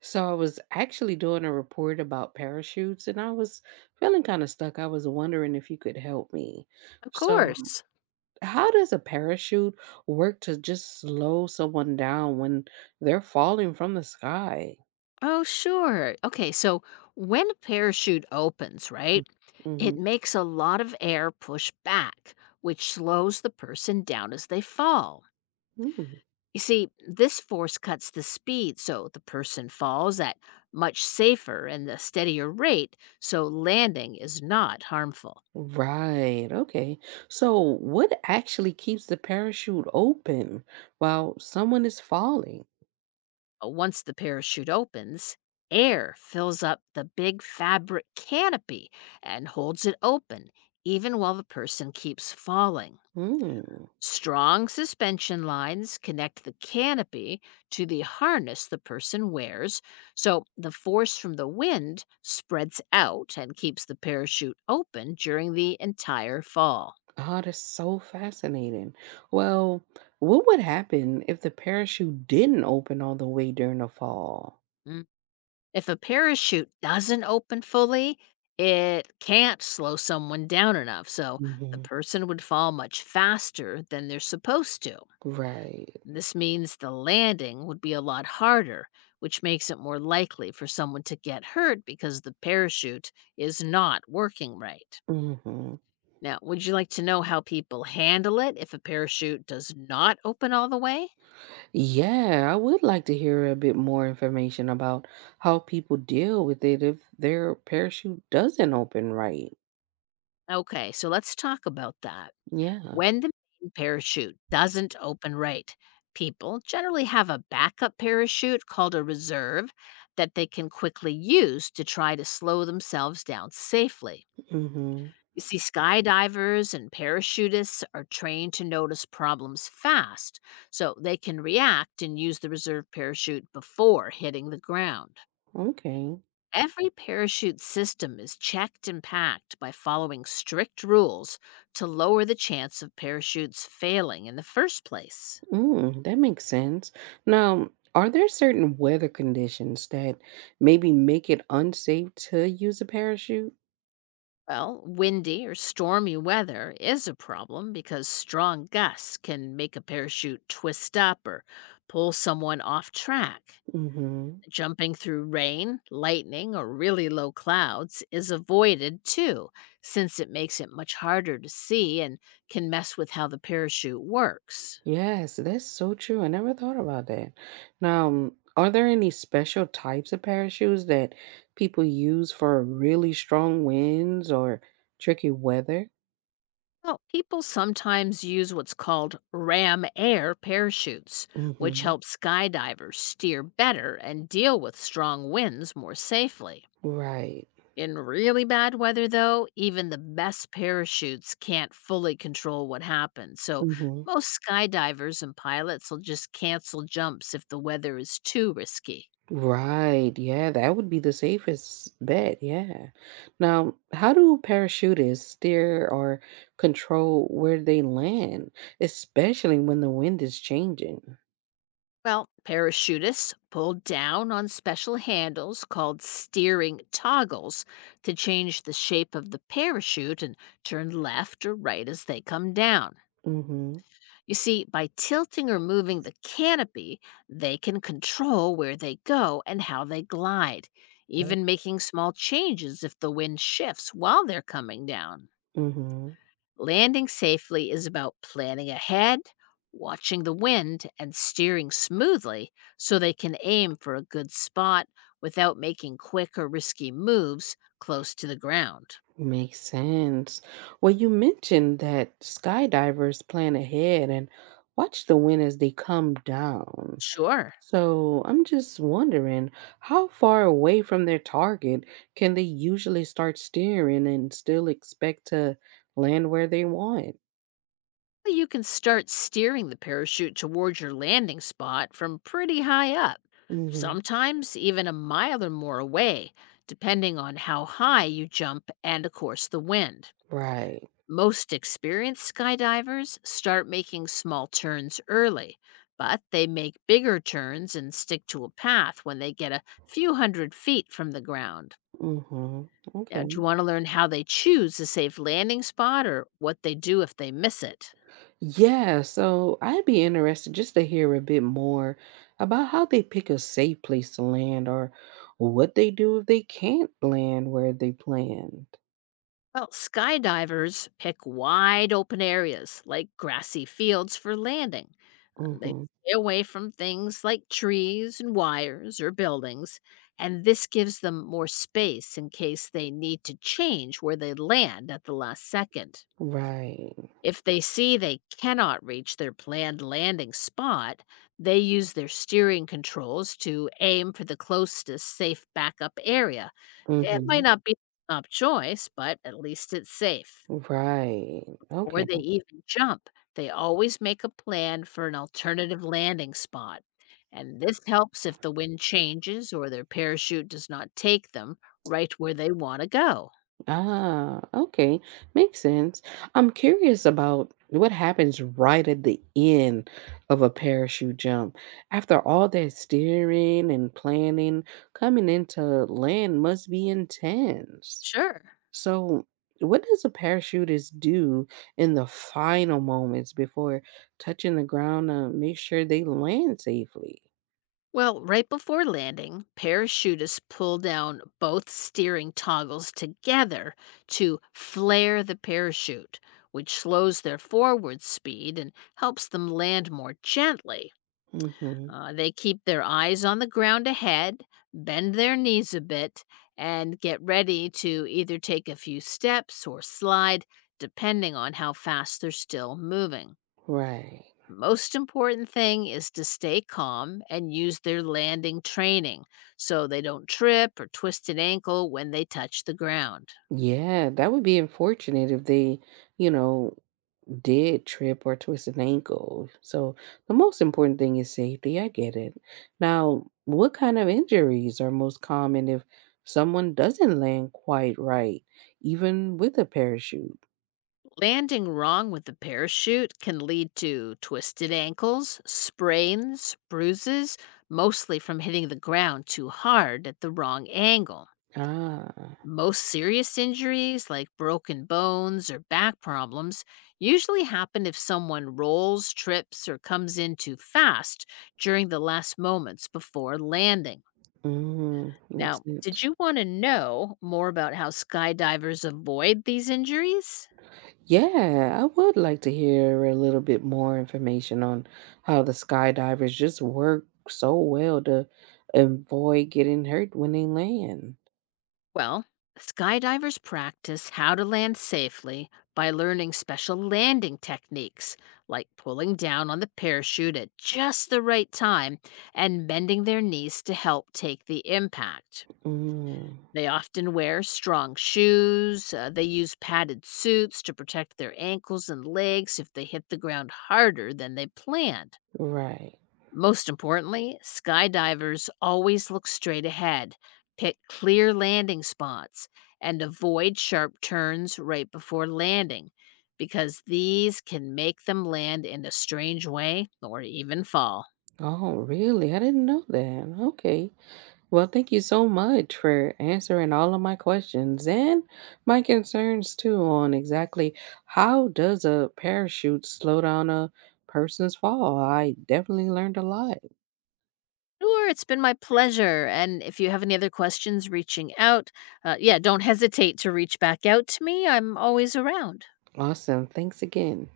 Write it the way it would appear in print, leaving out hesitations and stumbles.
So I was actually doing a report about parachutes and I was feeling kind of stuck. I was wondering if you could help me. Of So, course. how does a parachute work to just slow someone down when they're falling from the sky? Oh, sure. Okay, so when a parachute opens, right, it Hmm. makes a lot of air push back, which slows the person down as they fall. You see, this force cuts the speed, so the person falls at much safer and a steadier rate, so landing is not harmful. Right. Okay. So, what actually keeps the parachute open while someone is falling? Once the parachute opens, air fills up the big fabric canopy and holds it open, even while the person keeps falling. Hmm. Strong suspension lines connect the canopy to the harness the person wears, so the force from the wind spreads out and keeps the parachute open during the entire fall. Oh, that's so fascinating. Well, what would happen if the parachute didn't open all the way during the fall? Mm, If a parachute doesn't open fully, it can't slow someone down enough, so the Mhm. person would fall much faster than they're supposed to. Right. This means the landing would be a lot harder, which makes it more likely for someone to get hurt because the parachute is not working right. Hmm. Now, would you like to know how people handle it if a parachute does not open all the way? Yeah, I would like to hear a bit more information about how people deal with it if their parachute doesn't open right. Okay, so let's talk about that. Yeah. When the main parachute doesn't open right, people generally have a backup parachute called a reserve that they can quickly use to try to slow themselves down safely. Hmm. You see, skydivers and parachutists are trained to notice problems fast, so they can react and use the reserve parachute before hitting the ground. Okay. Every parachute system is checked and packed by following strict rules to lower the chance of parachutes failing in the first place. Mm, that makes sense. Now, are there certain weather conditions that maybe make it unsafe to use a parachute? Well, windy or stormy weather is a problem because strong gusts can make a parachute twist up or pull someone off track. Hmm. Jumping through rain, lightning, or really low clouds is avoided too, since it makes it much harder to see and can mess with how the parachute works. Yes, that's so true. I never thought about that. Now, are there any special types of parachutes that people use for really strong winds or tricky weather? Well, people sometimes use what's called ram air parachutes, which Hmm. help skydivers steer better and deal with strong winds more safely. Right. In really bad weather, though, even the best parachutes can't fully control what happens. So, Hmm. most skydivers and pilots will just cancel jumps if the weather is too risky. Right. Yeah, that would be the safest bet. Yeah. Now, how do parachutists steer or control where they land, especially when the wind is changing? Well, parachutists pull down on special handles called steering toggles to change the shape of the parachute and turn left or right as they come down. Hmm. You see, by tilting or moving the canopy, they can control where they go and how they glide, even making small changes if the wind shifts while they're coming down. Hmm. Landing safely is about planning ahead, watching the wind, and steering smoothly so they can aim for a good spot without making quick or risky moves close to the ground. Makes sense. Well, you mentioned that skydivers plan ahead and watch the wind as they come down. Sure. So I'm just wondering how far away from their target can they usually start steering and still expect to land where they want? Well, you can start steering the parachute towards your landing spot from pretty high up, Hmm. sometimes even a mile or more away, depending on how high you jump and, of course, the wind. Right. Most experienced skydivers start making small turns early, but they make bigger turns and stick to a path when they get a few hundred feet from the ground. Hmm. Now, do you Okay. want to learn how they choose a safe landing spot or what they do if they miss it? Yeah, so I'd be interested just to hear a bit more about how they pick a safe place to land or what they do if they can't land where they planned. Well, skydivers pick wide open areas like grassy fields for landing. They Mm-hmm. stay away from things like trees and wires or buildings, and this gives them more space in case they need to change where they land at the last second. Right. If they see they cannot reach their planned landing spot, they use their steering controls to aim for the closest safe backup area. It Mm-hmm. might not be the top choice, but at least it's safe. Right. Before Okay. they even jump, they always make a plan for an alternative landing spot. And this helps if the wind changes or their parachute does not take them right where they want to go. Ah, okay. Makes sense. I'm curious about what happens right at the end of a parachute jump. After all that steering and planning, coming into land must be intense. Sure. So, what does a parachutist do in the final moments before touching the ground to make sure they land safely? Well, right before landing, parachutists pull down both steering toggles together to flare the parachute, which slows their forward speed and helps them land more gently. Hmm. They keep their eyes on the ground ahead, bend their knees a bit, and get ready to either take a few steps or slide, depending on how fast they're still moving. Right. Most important thing is to stay calm and use their landing training so they don't trip or twist an ankle when they touch the ground. Yeah, that would be unfortunate if they, you know, did trip or twist an ankle. So the most important thing is safety. I get it. Now, what kind of injuries are most common if someone doesn't land quite right, even with a parachute? Landing wrong with the parachute can lead to twisted ankles, sprains, bruises, mostly from hitting the ground too hard at the wrong angle. Ah. Most serious injuries, like broken bones or back problems, usually happen if someone rolls, trips, or comes in too fast during the last moments before landing. Mm, makes Now, did sense. you want to know more about how skydivers avoid these injuries? Yeah, I would like to hear a little bit more information on how the skydivers just work so well to avoid getting hurt when they land. Well, skydivers practice how to land safely by learning special landing techniques, like pulling down on the parachute at just the right time and bending their knees to help take the impact. Mm, They often wear strong shoes, they use padded suits to protect their ankles and legs if they hit the ground harder than they planned. right. Most importantly, skydivers always look straight ahead, pick clear landing spots, and avoid sharp turns right before landing because these can make them land in a strange way or even fall. Oh, really? I didn't know that. Okay. Well, thank you so much for answering all of my questions and my concerns too on exactly how does a parachute slow down a person's fall. I definitely learned a lot. Sure, it's been my pleasure. And if you have any other questions reaching out, yeah, don't hesitate to reach back out to me. I'm always around. Awesome. Thanks again.